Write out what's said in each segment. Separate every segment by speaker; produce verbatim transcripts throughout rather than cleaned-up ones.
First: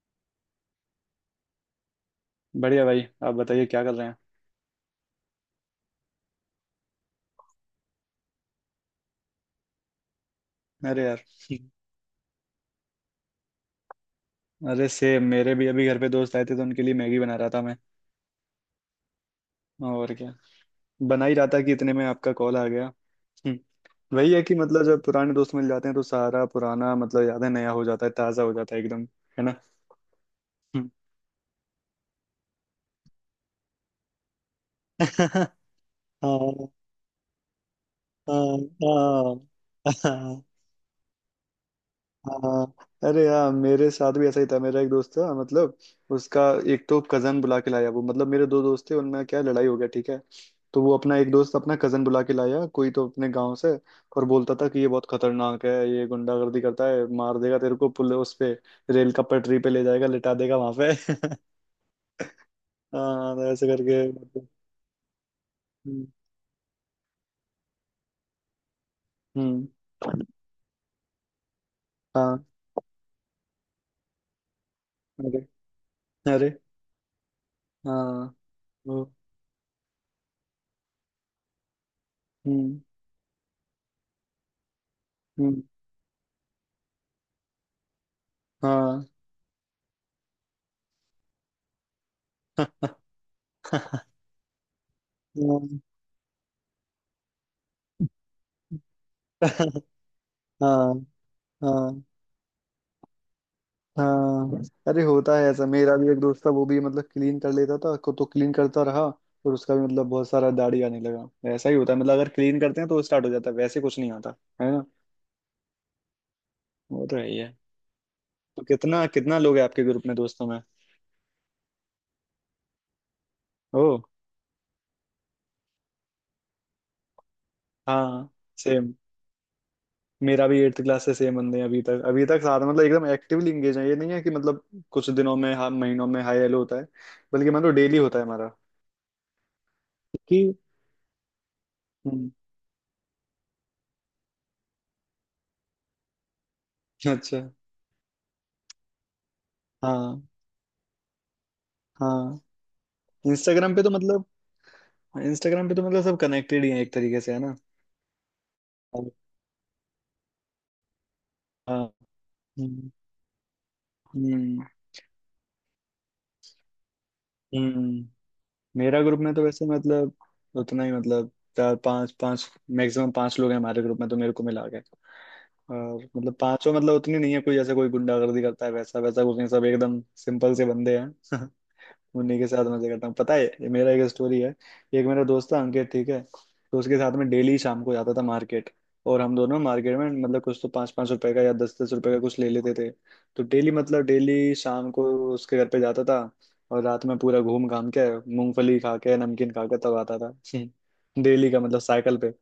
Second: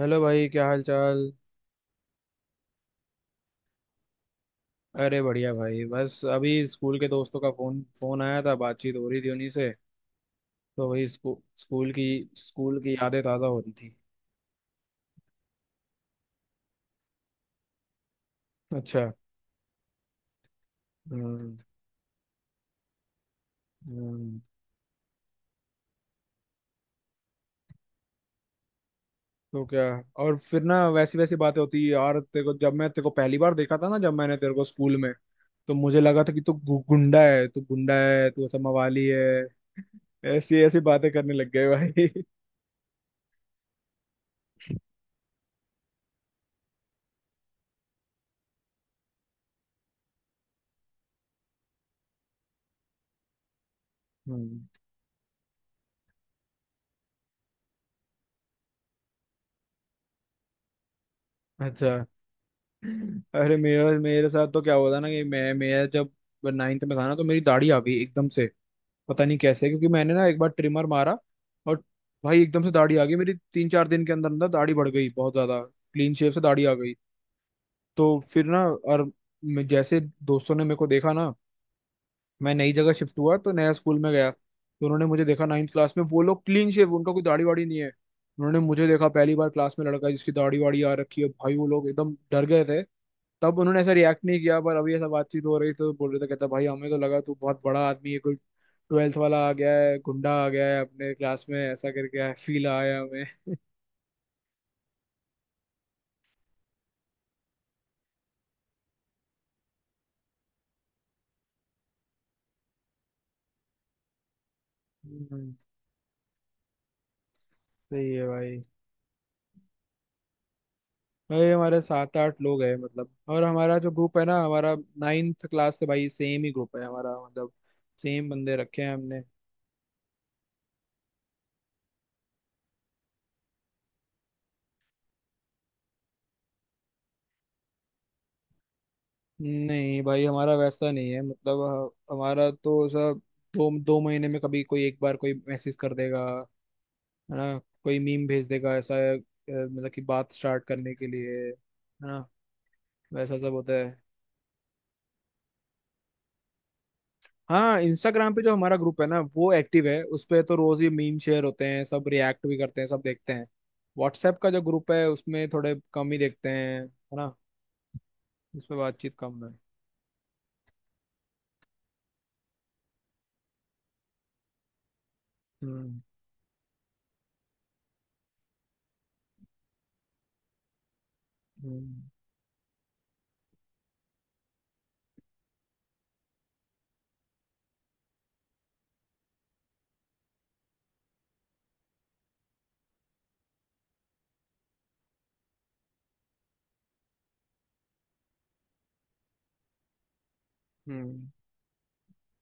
Speaker 1: Hello भाई क्या हाल चाल।
Speaker 2: बढ़िया भाई, आप बताइए क्या कर रहे हैं।
Speaker 1: अरे बढ़िया भाई बस अभी स्कूल के दोस्तों का फोन फोन आया था, बातचीत हो रही थी उन्हीं से। तो
Speaker 2: अरे
Speaker 1: वही
Speaker 2: यार।
Speaker 1: स्कू, स्कूल की स्कूल की यादें ताज़ा हो रही थी।
Speaker 2: अरे से, मेरे भी अभी घर पे दोस्त आए थे तो उनके लिए मैगी बना रहा था मैं।
Speaker 1: अच्छा।
Speaker 2: और क्या। बना ही रहा
Speaker 1: हम्म।
Speaker 2: था कि इतने में आपका कॉल आ गया। हम्म। वही
Speaker 1: हम्म।
Speaker 2: है कि मतलब जब पुराने दोस्त मिल जाते हैं तो सारा पुराना मतलब यादें नया हो जाता है, ताज़ा हो जाता है एकदम। है ना।
Speaker 1: तो क्या। और फिर ना
Speaker 2: हम्म।
Speaker 1: वैसी वैसी बातें होती है यार, तेरे को जब मैं तेरे को पहली बार देखा था ना, जब मैंने तेरे को स्कूल में,
Speaker 2: हाँ।
Speaker 1: तो मुझे लगा था कि तू गु- गुंडा है, तू गुंडा है, तू
Speaker 2: हाँ
Speaker 1: ऐसा मवाली है।
Speaker 2: हाँ। हाँ।
Speaker 1: ऐसी ऐसी बातें करने लग गए भाई
Speaker 2: हाँ। अरे यार, मेरे साथ भी ऐसा ही था। मेरा एक दोस्त था मतलब, उसका एक तो कजन बुला के लाया। वो मतलब मेरे दो दोस्त थे, उनमें क्या लड़ाई हो गया ठीक है। तो वो अपना एक दोस्त अपना कजन बुला के लाया कोई तो अपने गांव से। और बोलता
Speaker 1: हम्म।
Speaker 2: था कि ये बहुत खतरनाक है, ये गुंडागर्दी करता है, मार देगा तेरे को पुल उस पे, रेल का पटरी पे ले जाएगा, लिटा देगा वहां पे।
Speaker 1: अच्छा।
Speaker 2: हाँ, तो
Speaker 1: अरे
Speaker 2: ऐसे
Speaker 1: मेरा
Speaker 2: करके
Speaker 1: मेरे साथ
Speaker 2: मतलब।
Speaker 1: तो क्या हुआ था ना कि मैं मैं
Speaker 2: हम्म।
Speaker 1: जब नाइन्थ में था ना, तो मेरी दाढ़ी आ गई एकदम से। पता नहीं
Speaker 2: हम्म,
Speaker 1: कैसे, क्योंकि मैंने ना एक बार ट्रिमर मारा, और भाई
Speaker 2: हाँ।
Speaker 1: एकदम से दाढ़ी आ गई मेरी, तीन चार दिन के अंदर अंदर दाढ़ी बढ़ गई बहुत
Speaker 2: अरे
Speaker 1: ज्यादा, क्लीन शेव से
Speaker 2: अरे।
Speaker 1: दाढ़ी आ गई। तो
Speaker 2: हाँ।
Speaker 1: फिर ना
Speaker 2: वो,
Speaker 1: और मैं- जैसे दोस्तों ने मेरे को देखा ना, मैं नई
Speaker 2: हम्म।
Speaker 1: जगह शिफ्ट हुआ तो नया स्कूल में गया, तो उन्होंने मुझे देखा
Speaker 2: हम्म।
Speaker 1: नाइन्थ क्लास में, वो लोग क्लीन शेव, उनका कोई दाढ़ी वाड़ी नहीं है। उन्होंने मुझे
Speaker 2: हाँ।
Speaker 1: देखा पहली बार क्लास में लड़का जिसकी दाढ़ी वाड़ी आ रखी है, भाई वो लोग एकदम डर गए थे। तब उन्होंने ऐसा रिएक्ट नहीं किया, पर अभी ऐसा बातचीत हो रही
Speaker 2: हाँ।
Speaker 1: तो बोल रहे थे, कहता भाई हमें तो लगा तू बहुत बड़ा आदमी है, कोई ट्वेल्थ वाला आ गया है, गुंडा आ गया है
Speaker 2: हाँ
Speaker 1: अपने क्लास में, ऐसा
Speaker 2: हाँ
Speaker 1: करके फील आया हमें।
Speaker 2: हाँ। अरे होता है ऐसा। मेरा भी एक दोस्त था वो भी मतलब क्लीन कर लेता था को तो क्लीन करता रहा और उसका भी मतलब बहुत सारा दाढ़ी आने लगा। ऐसा ही होता है मतलब अगर क्लीन करते हैं तो स्टार्ट हो जाता है, वैसे कुछ नहीं आता। है ना।
Speaker 1: हम्म।
Speaker 2: वो तो है ही है।
Speaker 1: सही है भाई।
Speaker 2: तो कितना कितना लोग हैं आपके ग्रुप में दोस्तों में।
Speaker 1: भाई हमारे सात आठ लोग हैं मतलब, और हमारा
Speaker 2: ओ।
Speaker 1: जो ग्रुप है ना, हमारा नाइन्थ क्लास से भाई सेम ही ग्रुप है हमारा मतलब, सेम
Speaker 2: हाँ।
Speaker 1: बंदे रखे हैं
Speaker 2: सेम।
Speaker 1: हमने।
Speaker 2: मेरा भी एट्थ क्लास से सेम बंदे हैं अभी तक, अभी तक साथ मतलब एकदम एक्टिवली इंगेज है। ये नहीं है कि मतलब कुछ दिनों में, हाँ, महीनों में हाई हेलो होता है। बल्कि मतलब डेली होता है हमारा।
Speaker 1: नहीं भाई हमारा
Speaker 2: कि।
Speaker 1: वैसा नहीं है मतलब, ह-
Speaker 2: हम्म,
Speaker 1: हमारा तो सब दो दो महीने में कभी कोई एक बार कोई मैसेज कर देगा, है
Speaker 2: अच्छा।
Speaker 1: ना। कोई मीम भेज देगा, ऐसा अ, मतलब कि
Speaker 2: हाँ
Speaker 1: बात स्टार्ट करने के लिए है ना।
Speaker 2: हाँ।
Speaker 1: वैसा सब
Speaker 2: इंस्टाग्राम
Speaker 1: होता
Speaker 2: पे तो
Speaker 1: है।
Speaker 2: मतलब इंस्टाग्राम पे तो मतलब सब कनेक्टेड ही है एक तरीके से, है ना।
Speaker 1: हाँ, इंस्टाग्राम पे जो हमारा ग्रुप है ना वो एक्टिव है, उस पे तो रोज ही मीम शेयर होते
Speaker 2: हाँ।
Speaker 1: हैं, सब रिएक्ट भी करते हैं,
Speaker 2: हम्म
Speaker 1: सब देखते हैं। व्हाट्सएप का जो
Speaker 2: हम्म।
Speaker 1: ग्रुप है उसमें थोड़े कम ही देखते हैं, है ना।
Speaker 2: हम्म।
Speaker 1: उस पे
Speaker 2: मेरा
Speaker 1: बातचीत
Speaker 2: ग्रुप में तो
Speaker 1: कम है।
Speaker 2: वैसे मतलब उतना ही मतलब, चार पांच पांच, मैक्सिमम पांच लोग हैं हमारे ग्रुप में तो, मेरे को मिला के।
Speaker 1: हम्म।
Speaker 2: और मतलब पांचों मतलब उतनी नहीं है कोई, जैसे कोई गुंडागर्दी करता है वैसा वैसा कुछ नहीं, सब एकदम सिंपल से बंदे हैं।
Speaker 1: हम्म।
Speaker 2: उन्हीं के साथ मजे करता हूँ। पता है, ये मेरा एक स्टोरी है। एक मेरा दोस्त था अंकित ठीक है। तो उसके साथ में डेली शाम को जाता था मार्केट। और हम दोनों मार्केट में मतलब कुछ तो पाँच पाँच रुपए का या दस दस रुपए का कुछ ले लेते थे। तो डेली मतलब डेली शाम को उसके घर पे जाता था और रात में पूरा घूम घाम के मूंगफली खा के, नमकीन खा के तब आता था।
Speaker 1: हम्म।
Speaker 2: डेली का मतलब साइकिल पे,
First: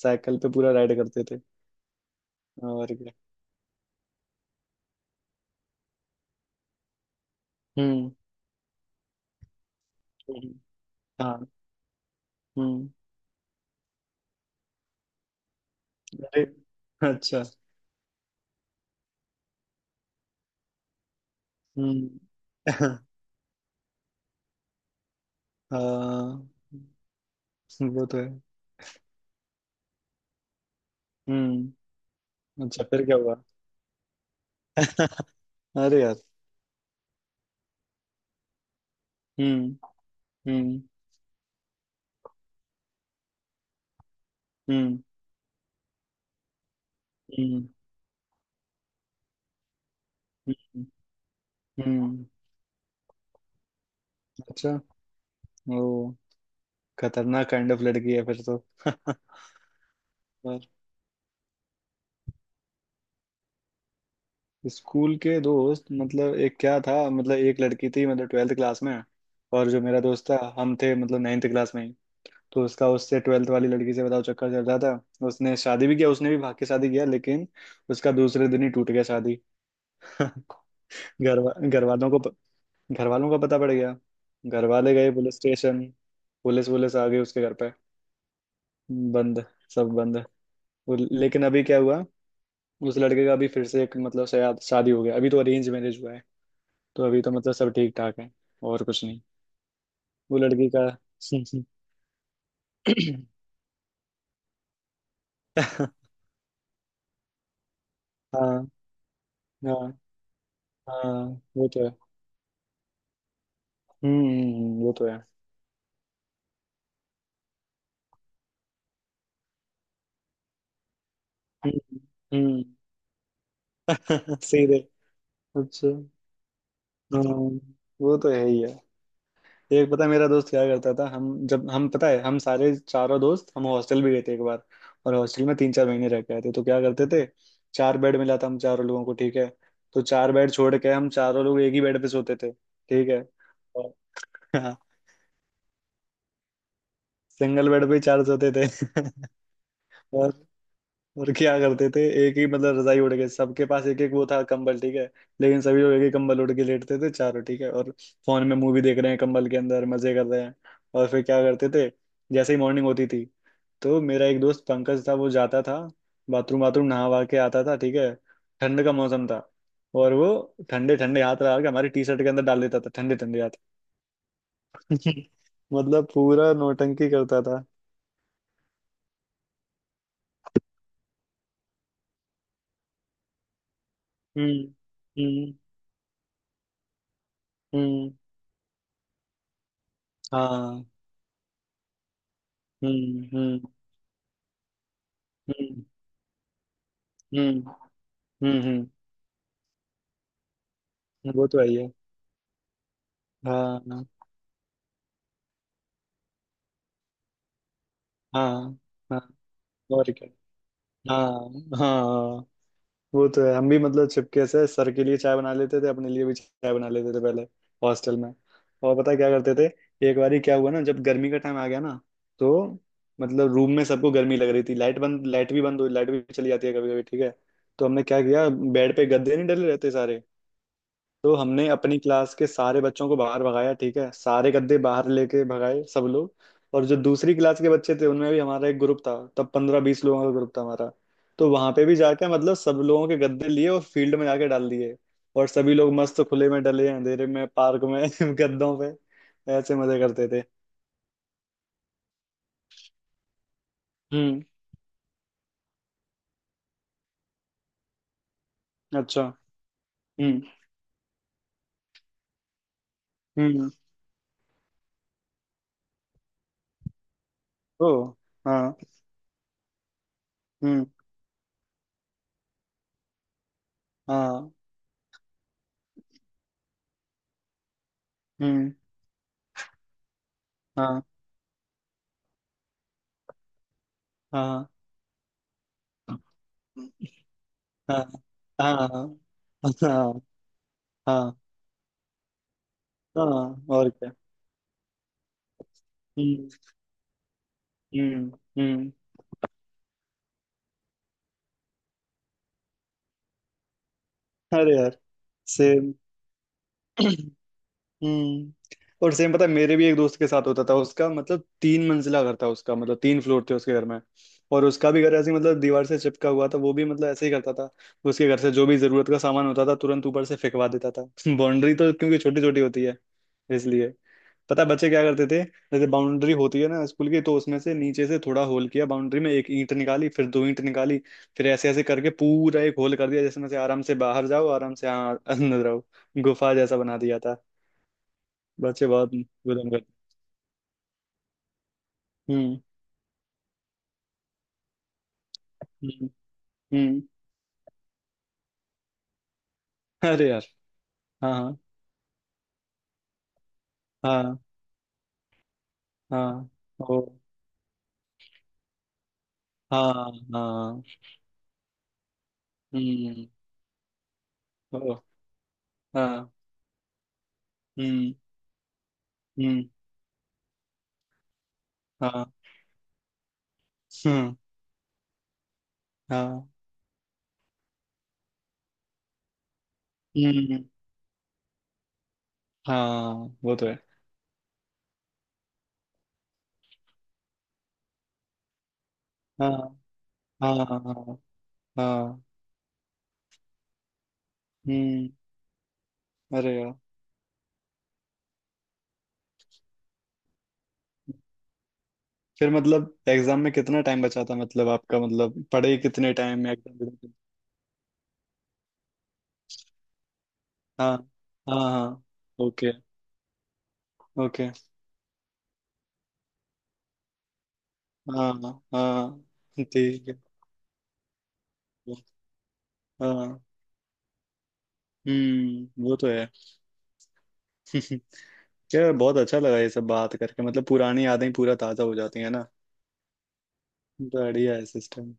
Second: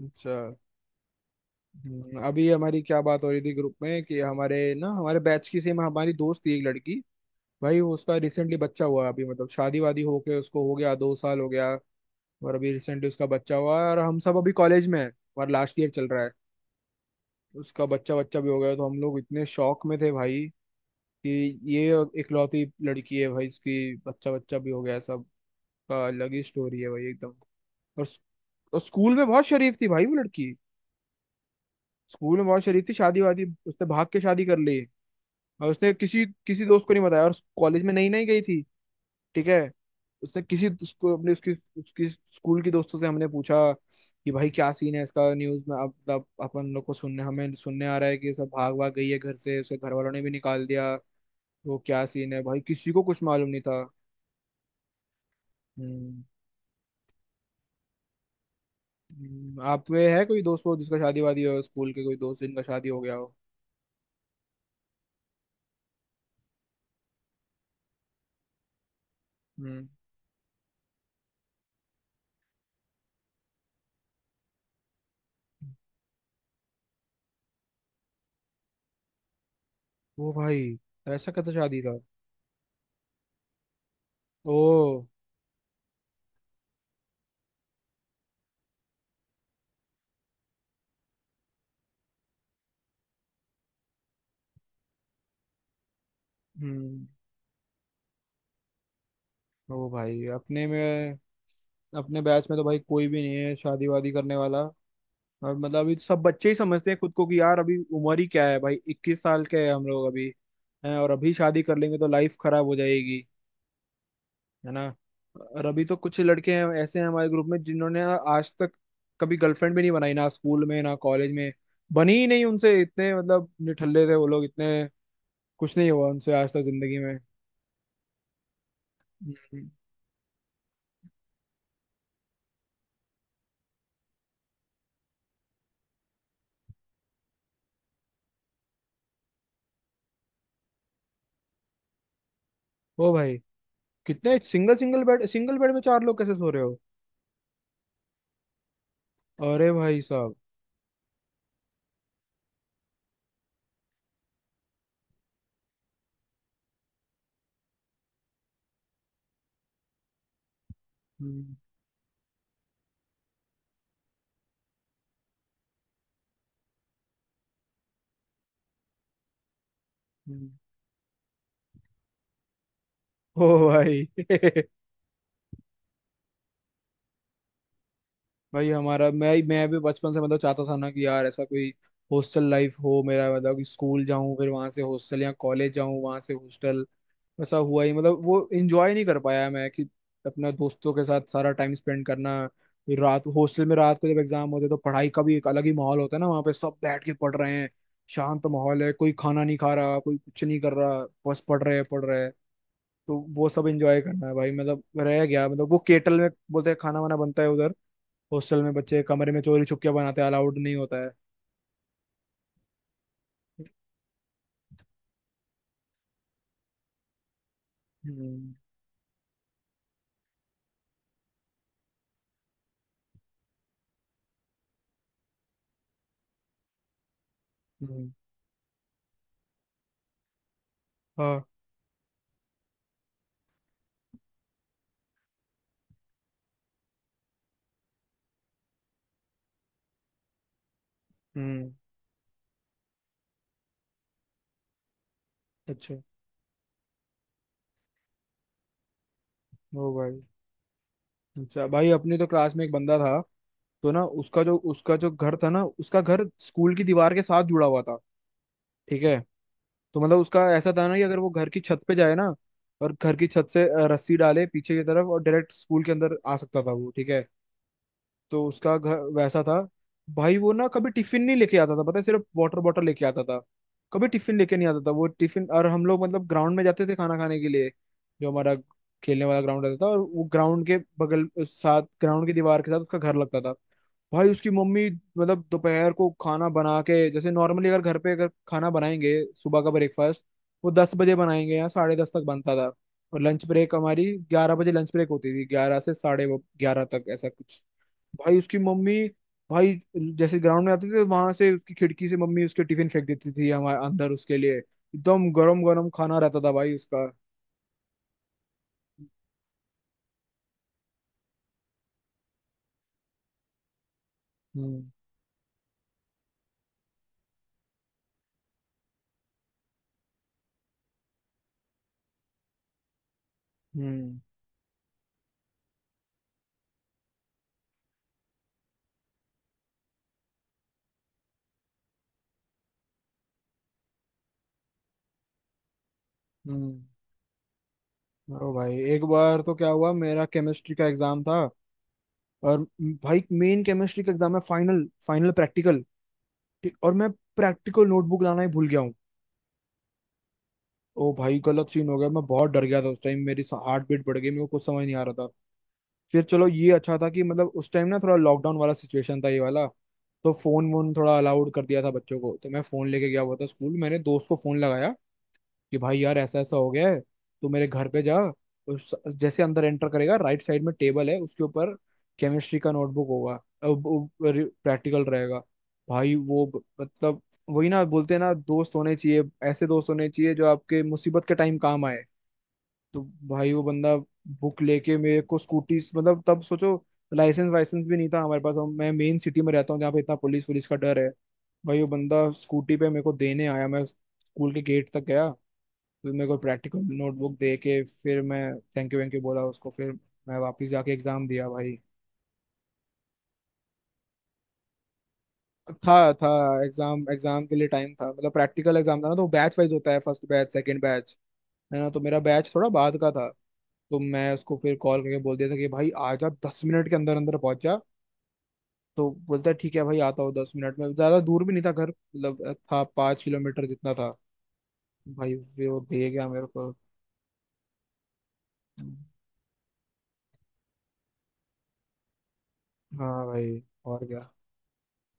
Speaker 1: अच्छा।
Speaker 2: साइकिल पे पूरा राइड करते थे।
Speaker 1: हम्म, अभी हमारी
Speaker 2: और
Speaker 1: क्या
Speaker 2: क्या।
Speaker 1: बात हो रही थी ग्रुप में, कि हमारे ना हमारे बैच की सेम हमारी दोस्त थी एक लड़की। भाई
Speaker 2: हम्म।
Speaker 1: उसका रिसेंटली बच्चा हुआ अभी, मतलब शादी वादी होके
Speaker 2: हम्म,
Speaker 1: उसको हो गया दो साल
Speaker 2: हाँ।
Speaker 1: हो गया। और अभी
Speaker 2: हम्म।
Speaker 1: रिसेंटली उसका बच्चा हुआ है, और हम सब अभी कॉलेज में है, और लास्ट ईयर चल रहा है।
Speaker 2: अरे, अच्छा।
Speaker 1: उसका बच्चा बच्चा भी हो गया तो हम लोग इतने शौक में थे भाई, कि ये
Speaker 2: हम्म।
Speaker 1: इकलौती लड़की है भाई, इसकी बच्चा बच्चा भी हो गया, सब का अलग ही
Speaker 2: हाँ।
Speaker 1: स्टोरी है भाई एकदम।
Speaker 2: वो
Speaker 1: और,
Speaker 2: तो
Speaker 1: स-
Speaker 2: है।
Speaker 1: और स्कूल में बहुत शरीफ थी भाई वो लड़की।
Speaker 2: हम्म।
Speaker 1: स्कूल में बहुत
Speaker 2: अच्छा
Speaker 1: शरीफ थी,
Speaker 2: फिर क्या
Speaker 1: शादी
Speaker 2: हुआ।
Speaker 1: वादी उसने भाग के शादी कर ली। और उसने
Speaker 2: अरे यार।
Speaker 1: किसी किसी दोस्त को नहीं बताया, और कॉलेज में नई नई गई थी, ठीक है।
Speaker 2: हम्म
Speaker 1: उसने किसी
Speaker 2: हम्म
Speaker 1: उसको अपने उसकी उसकी स्कूल के दोस्तों से हमने पूछा, कि भाई क्या सीन
Speaker 2: हम्म
Speaker 1: है इसका, न्यूज में अब तब अपन लोग को सुनने हमें
Speaker 2: हम्म
Speaker 1: सुनने आ रहा है कि ये सब भाग भाग गई है घर से, उसके घर वालों ने भी निकाल
Speaker 2: हम्म
Speaker 1: दिया। वो क्या
Speaker 2: हम्म,
Speaker 1: सीन है भाई, किसी को कुछ मालूम नहीं था।
Speaker 2: अच्छा। ओ।
Speaker 1: हम्म।
Speaker 2: खतरनाक काइंड ऑफ लड़की है फिर तो।
Speaker 1: हम्म। आप में है कोई
Speaker 2: पर
Speaker 1: दोस्त वो जिसका शादी वादी हो, स्कूल के कोई दोस्त जिनका शादी हो गया हो।
Speaker 2: स्कूल के दोस्त मतलब, एक क्या था मतलब, एक लड़की थी मतलब ट्वेल्थ क्लास में और जो
Speaker 1: हम्म।
Speaker 2: मेरा दोस्त था हम थे मतलब नाइन्थ क्लास में ही। तो उसका उससे ट्वेल्थ वाली लड़की से बताओ चक्कर चल रहा था। उसने शादी भी किया, उसने भी भाग के शादी किया, लेकिन उसका दूसरे दिन ही टूट गया शादी।
Speaker 1: वो भाई, ऐसा
Speaker 2: घर
Speaker 1: कैसा
Speaker 2: वा-
Speaker 1: शादी
Speaker 2: घर
Speaker 1: था?
Speaker 2: वालों को, घर वालों का पता पड़ गया, घर वाले
Speaker 1: ओ।
Speaker 2: गए पुलिस स्टेशन, पुलिस पुलिस आ गई उसके घर पे। बंद, सब बंद। वो- लेकिन अभी क्या हुआ, उस लड़के का अभी फिर से एक मतलब शायद शादी हो गया, अभी तो अरेंज मैरिज हुआ है। तो
Speaker 1: हम्म।
Speaker 2: अभी तो मतलब सब ठीक ठाक है, और कुछ नहीं।
Speaker 1: ओ भाई।
Speaker 2: वो
Speaker 1: अपने
Speaker 2: लड़की का।
Speaker 1: में अपने बैच में तो भाई कोई भी नहीं है शादी वादी करने वाला। और मतलब अभी तो सब बच्चे ही समझते हैं खुद को, कि यार अभी उम्र ही क्या है
Speaker 2: हाँ।
Speaker 1: भाई, इक्कीस साल के हैं
Speaker 2: हाँ
Speaker 1: हम लोग अभी। हैं,
Speaker 2: हाँ।
Speaker 1: और अभी शादी
Speaker 2: वो
Speaker 1: कर
Speaker 2: तो है।
Speaker 1: लेंगे तो लाइफ खराब हो जाएगी,
Speaker 2: हम्म
Speaker 1: है
Speaker 2: हम्म, वो
Speaker 1: ना।
Speaker 2: तो है।
Speaker 1: और अभी तो कुछ लड़के हैं ऐसे हैं हमारे ग्रुप में, जिन्होंने आज तक कभी गर्लफ्रेंड भी नहीं बनाई, ना स्कूल में ना कॉलेज में।
Speaker 2: हम्म
Speaker 1: बनी ही नहीं
Speaker 2: हम्म।
Speaker 1: उनसे, इतने मतलब निठल्ले थे वो लोग
Speaker 2: सीधे।
Speaker 1: इतने, कुछ
Speaker 2: अच्छा।
Speaker 1: नहीं हुआ उनसे आज तक जिंदगी में।
Speaker 2: हाँ। वो तो है ही है।
Speaker 1: हम्म।
Speaker 2: एक पता है मेरा दोस्त क्या करता था, हम जब हम पता है हम सारे चारों दोस्त हम हॉस्टल भी गए थे एक बार और हॉस्टल में तीन चार महीने रह के आए थे, तो क्या करते थे, चार बेड मिला था हम चारों लोगों को ठीक है, तो चार बेड छोड़ के हम चारों लोग एक ही बेड पे सोते थे ठीक
Speaker 1: ओ
Speaker 2: है।
Speaker 1: भाई,
Speaker 2: और
Speaker 1: कितने सिंगल
Speaker 2: हाँ,
Speaker 1: सिंगल बेड सिंगल बेड में चार लोग कैसे सो रहे हो?
Speaker 2: सिंगल बेड पे ही चार सोते थे।
Speaker 1: अरे भाई
Speaker 2: और
Speaker 1: साहब।
Speaker 2: और क्या करते थे, एक ही मतलब रजाई उड़ के सबके पास एक एक वो था कंबल ठीक है, लेकिन सभी लोग एक ही कंबल उड़ के लेटते थे चारों ठीक है। और फोन में मूवी देख रहे हैं कंबल के अंदर, मजे कर रहे हैं। और फिर क्या
Speaker 1: हम्म।
Speaker 2: करते थे, जैसे ही मॉर्निंग होती थी तो मेरा एक दोस्त पंकज था वो जाता था बाथरूम, बाथरूम नहा वहा के आता था ठीक है, ठंड का मौसम था। और वो
Speaker 1: हम्म।
Speaker 2: ठंडे ठंडे हाथ लगा के हमारी टी शर्ट के अंदर डाल देता था, ठंडे ठंडे
Speaker 1: ओ
Speaker 2: हाथ।
Speaker 1: भाई
Speaker 2: मतलब पूरा नौटंकी करता था।
Speaker 1: भाई हमारा मैं मैं भी बचपन से मतलब चाहता था ना, कि यार ऐसा कोई हॉस्टल लाइफ हो मेरा, मतलब कि स्कूल जाऊं फिर वहां
Speaker 2: हम्म
Speaker 1: से हॉस्टल, या
Speaker 2: हम्म
Speaker 1: कॉलेज जाऊं वहां से हॉस्टल। वैसा हुआ ही
Speaker 2: हम्म।
Speaker 1: मतलब, वो एंजॉय नहीं कर पाया मैं, कि अपना
Speaker 2: हाँ।
Speaker 1: दोस्तों के साथ सारा टाइम स्पेंड करना। फिर रात
Speaker 2: हम्म
Speaker 1: हॉस्टल
Speaker 2: हम्म
Speaker 1: में, रात को जब एग्जाम होते हैं तो पढ़ाई का भी एक अलग ही
Speaker 2: हम्म
Speaker 1: माहौल होता है ना, वहाँ पे सब बैठ के पढ़ रहे
Speaker 2: हम्म
Speaker 1: हैं। शांत
Speaker 2: हम्म
Speaker 1: माहौल
Speaker 2: हम्म,
Speaker 1: है, कोई खाना नहीं खा रहा, कोई कुछ नहीं कर रहा, बस
Speaker 2: वो तो
Speaker 1: पढ़
Speaker 2: है ही
Speaker 1: रहे हैं
Speaker 2: है।
Speaker 1: पढ़ रहे हैं। तो वो
Speaker 2: हाँ
Speaker 1: सब एंजॉय
Speaker 2: हाँ
Speaker 1: करना है भाई, मतलब रह गया, मतलब वो केटल में बोलते हैं खाना वाना बनता है उधर, हॉस्टल में
Speaker 2: हाँ
Speaker 1: बच्चे
Speaker 2: हाँ,
Speaker 1: कमरे में चोरी छुपके
Speaker 2: और
Speaker 1: बनाते
Speaker 2: क्या।
Speaker 1: हैं, अलाउड नहीं होता है।
Speaker 2: हाँ हाँ। वो तो है। हम भी मतलब छिपके से सर के लिए चाय बना लेते थे, अपने लिए भी चाय बना लेते थे पहले हॉस्टल में।
Speaker 1: हम्म।
Speaker 2: और पता है क्या करते थे, एक बार क्या हुआ ना जब गर्मी का टाइम आ गया ना, तो मतलब रूम में सबको गर्मी लग रही थी, लाइट बंद, लाइट भी बंद हुई, लाइट भी चली जाती है कभी कभी ठीक है, तो हमने
Speaker 1: हम्म।
Speaker 2: क्या किया, बेड पे गद्दे नहीं डले रहते सारे, तो
Speaker 1: हाँ।
Speaker 2: हमने अपनी क्लास के सारे बच्चों को बाहर भगाया ठीक है, सारे गद्दे बाहर लेके भगाए सब लोग। और जो दूसरी क्लास के बच्चे थे उनमें भी हमारा एक ग्रुप था तब, पंद्रह बीस लोगों का ग्रुप था हमारा, तो
Speaker 1: हम्म।
Speaker 2: वहां पे भी जाके मतलब सब लोगों के गद्दे लिए और फील्ड में जाके डाल दिए। और सभी लोग
Speaker 1: अच्छा।
Speaker 2: मस्त खुले में डले अंधेरे में पार्क में गद्दों पे ऐसे
Speaker 1: ओ
Speaker 2: मजे
Speaker 1: भाई।
Speaker 2: करते थे।
Speaker 1: अच्छा भाई अपने तो क्लास में एक बंदा था, तो ना उसका
Speaker 2: हम्म।
Speaker 1: जो उसका जो घर था ना, उसका घर स्कूल की दीवार के साथ जुड़ा हुआ था, ठीक है।
Speaker 2: अच्छा।
Speaker 1: तो मतलब
Speaker 2: हम्म
Speaker 1: उसका ऐसा था ना कि अगर वो घर की छत पे जाए ना, और घर की छत से
Speaker 2: हम्म।
Speaker 1: अ, रस्सी डाले पीछे की तरफ, और डायरेक्ट स्कूल के अंदर आ सकता था वो, ठीक है।
Speaker 2: ओ।
Speaker 1: तो
Speaker 2: हाँ।
Speaker 1: उसका घर वैसा था। भाई वो ना
Speaker 2: हम्म।
Speaker 1: कभी टिफिन नहीं लेके आता था, पता है, सिर्फ वाटर बॉटल लेके आता था। कभी टिफिन
Speaker 2: हाँ।
Speaker 1: लेके नहीं आता था वो टिफिन, और हम लोग मतलब ग्राउंड में जाते थे खाना खाने के लिए, जो हमारा
Speaker 2: हम्म।
Speaker 1: खेलने वाला ग्राउंड रहता था। और वो ग्राउंड के
Speaker 2: हाँ
Speaker 1: बगल साथ, ग्राउंड की दीवार के साथ उसका घर लगता था। भाई उसकी
Speaker 2: हाँ
Speaker 1: मम्मी मतलब दोपहर को
Speaker 2: हाँ
Speaker 1: खाना बना के, जैसे नॉर्मली अगर घर
Speaker 2: हाँ
Speaker 1: पे अगर खाना
Speaker 2: हाँ
Speaker 1: बनाएंगे, सुबह का
Speaker 2: हाँ
Speaker 1: ब्रेकफास्ट वो दस बजे
Speaker 2: हाँ
Speaker 1: बनाएंगे या साढ़े दस तक बनता था। और लंच
Speaker 2: हाँ,
Speaker 1: ब्रेक
Speaker 2: और
Speaker 1: हमारी
Speaker 2: क्या।
Speaker 1: ग्यारह बजे लंच ब्रेक होती थी, ग्यारह से साढ़े
Speaker 2: हम्म
Speaker 1: ग्यारह तक ऐसा कुछ।
Speaker 2: हम्म
Speaker 1: भाई उसकी
Speaker 2: हम्म।
Speaker 1: मम्मी, भाई जैसे ग्राउंड में आती थी, वहां से उसकी खिड़की से मम्मी उसके टिफिन फेंक देती थी हमारे अंदर, उसके लिए
Speaker 2: अरे यार।
Speaker 1: एकदम गरम गरम
Speaker 2: सेम।
Speaker 1: खाना रहता था भाई उसका।
Speaker 2: हम्म। और सेम पता है, मेरे भी एक दोस्त के साथ होता था, उसका मतलब तीन मंजिला घर था, उसका मतलब तीन फ्लोर थे उसके घर में। और
Speaker 1: हम्म।
Speaker 2: उसका भी घर ऐसे ही मतलब दीवार से चिपका हुआ था, वो भी मतलब ऐसे ही करता था। उसके घर से जो भी जरूरत का सामान होता था तुरंत ऊपर से फेंकवा देता था। बाउंड्री तो क्योंकि छोटी छोटी होती है, इसलिए
Speaker 1: हम्म।
Speaker 2: पता है बच्चे क्या करते थे, जैसे बाउंड्री होती है ना स्कूल की तो उसमें से नीचे से थोड़ा होल किया, बाउंड्री में एक ईंट निकाली फिर दो ईंट निकाली, फिर ऐसे ऐसे करके पूरा एक होल कर दिया, जिसमें से आराम से बाहर जाओ, आराम से, हाँ, अंदर आओ, गुफा जैसा
Speaker 1: हम्म।
Speaker 2: बना दिया था।
Speaker 1: ओ भाई
Speaker 2: बाचे
Speaker 1: एक
Speaker 2: बाद
Speaker 1: बार तो क्या
Speaker 2: गुदम कर।
Speaker 1: हुआ, मेरा केमिस्ट्री का एग्जाम था,
Speaker 2: हम्म
Speaker 1: और भाई मेन केमिस्ट्री का एग्जाम है, फाइनल फाइनल प्रैक्टिकल,
Speaker 2: हम्म
Speaker 1: और
Speaker 2: हम्म।
Speaker 1: मैं प्रैक्टिकल नोटबुक लाना ही भूल गया हूँ।
Speaker 2: अरे यार।
Speaker 1: ओ
Speaker 2: हाँ
Speaker 1: भाई
Speaker 2: हाँ
Speaker 1: गलत सीन हो गया, मैं बहुत डर गया था उस टाइम, मेरी हार्ट बीट बढ़ गई,
Speaker 2: हाँ
Speaker 1: मेरे को कुछ समझ नहीं आ रहा था। फिर चलो
Speaker 2: हाँ।
Speaker 1: ये अच्छा
Speaker 2: ओ।
Speaker 1: था कि मतलब उस टाइम ना थोड़ा लॉकडाउन वाला सिचुएशन था ये वाला,
Speaker 2: हाँ
Speaker 1: तो फोन
Speaker 2: हाँ।
Speaker 1: वोन थोड़ा अलाउड कर दिया था बच्चों को, तो मैं फोन लेके गया
Speaker 2: हम्म।
Speaker 1: हुआ था स्कूल। मैंने दोस्त को फोन लगाया,
Speaker 2: ओ।
Speaker 1: कि भाई यार
Speaker 2: हाँ।
Speaker 1: ऐसा ऐसा हो गया है, तू मेरे घर पे
Speaker 2: हम्म
Speaker 1: जा, उस जैसे अंदर
Speaker 2: हम्म।
Speaker 1: एंटर करेगा राइट साइड में टेबल है, उसके ऊपर
Speaker 2: हाँ।
Speaker 1: केमिस्ट्री का नोटबुक होगा,
Speaker 2: हम्म।
Speaker 1: प्रैक्टिकल रहेगा। भाई वो
Speaker 2: हाँ।
Speaker 1: ब- मतलब वही ना बोलते हैं ना दोस्त होने चाहिए, ऐसे दोस्त होने चाहिए जो
Speaker 2: हम्म।
Speaker 1: आपके मुसीबत के टाइम काम आए। तो
Speaker 2: हाँ।
Speaker 1: भाई
Speaker 2: वो
Speaker 1: वो
Speaker 2: तो है।
Speaker 1: बंदा बुक लेके मेरे को स्कूटी, मतलब तब सोचो, लाइसेंस वाइसेंस भी नहीं था हमारे पास, हम- मैं मेन सिटी
Speaker 2: हाँ
Speaker 1: में रहता हूँ जहाँ पे इतना पुलिस
Speaker 2: हाँ
Speaker 1: पुलिस का
Speaker 2: हाँ हाँ।
Speaker 1: डर है। भाई वो
Speaker 2: हाँ,
Speaker 1: बंदा स्कूटी पे मेरे को देने आया, मैं स्कूल के गेट तक
Speaker 2: हम्म।
Speaker 1: गया, फिर मेरे को
Speaker 2: अरे यार,
Speaker 1: प्रैक्टिकल नोटबुक दे के फिर मैं थैंक यू वैंक यू बोला उसको, फिर मैं वापस जाके एग्जाम दिया भाई।
Speaker 2: फिर मतलब एग्जाम में कितना टाइम बचा था, मतलब आपका मतलब पढ़े
Speaker 1: था
Speaker 2: कितने
Speaker 1: था
Speaker 2: टाइम में एग्जाम देने
Speaker 1: एग्जाम
Speaker 2: के लिए?
Speaker 1: एग्जाम के लिए टाइम था मतलब, प्रैक्टिकल एग्जाम था ना तो बैच वाइज होता है, फर्स्ट बैच सेकंड
Speaker 2: हाँ
Speaker 1: बैच,
Speaker 2: हाँ
Speaker 1: है ना। तो
Speaker 2: हाँ।
Speaker 1: मेरा बैच थोड़ा
Speaker 2: ओके।
Speaker 1: बाद का था। तो मैं
Speaker 2: ओके।
Speaker 1: उसको फिर कॉल करके बोल दिया था कि भाई आ जा, दस मिनट के अंदर अंदर पहुंच जा।
Speaker 2: हाँ
Speaker 1: तो
Speaker 2: हाँ।
Speaker 1: बोलता है ठीक है भाई
Speaker 2: ठीक है।
Speaker 1: आता हूँ दस मिनट में, ज्यादा दूर भी नहीं था घर, मतलब था पाँच
Speaker 2: हाँ
Speaker 1: किलोमीटर जितना था। भाई फिर वो
Speaker 2: हम्म, वो तो
Speaker 1: दे गया
Speaker 2: है।
Speaker 1: मेरे को।
Speaker 2: यार बहुत अच्छा लगा ये सब बात करके, मतलब पुरानी यादें पूरा ताजा हो जाती है ना।
Speaker 1: हाँ भाई, और
Speaker 2: तो
Speaker 1: क्या।
Speaker 2: बढ़िया है सिस्टम।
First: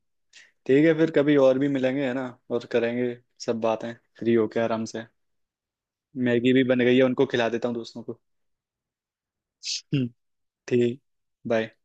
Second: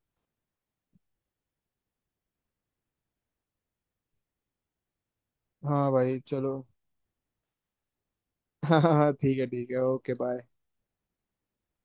Speaker 2: ठीक है, फिर कभी और भी मिलेंगे, है ना, और करेंगे सब बातें, फ्री होके आराम से।
Speaker 1: हाँ भाई चलो
Speaker 2: मैगी भी बन गई है, उनको खिला देता हूँ दोस्तों को।
Speaker 1: हाँ हाँ हाँ, ठीक है ठीक है,
Speaker 2: हम्म,
Speaker 1: ओके बाय।
Speaker 2: ठीक। बाय।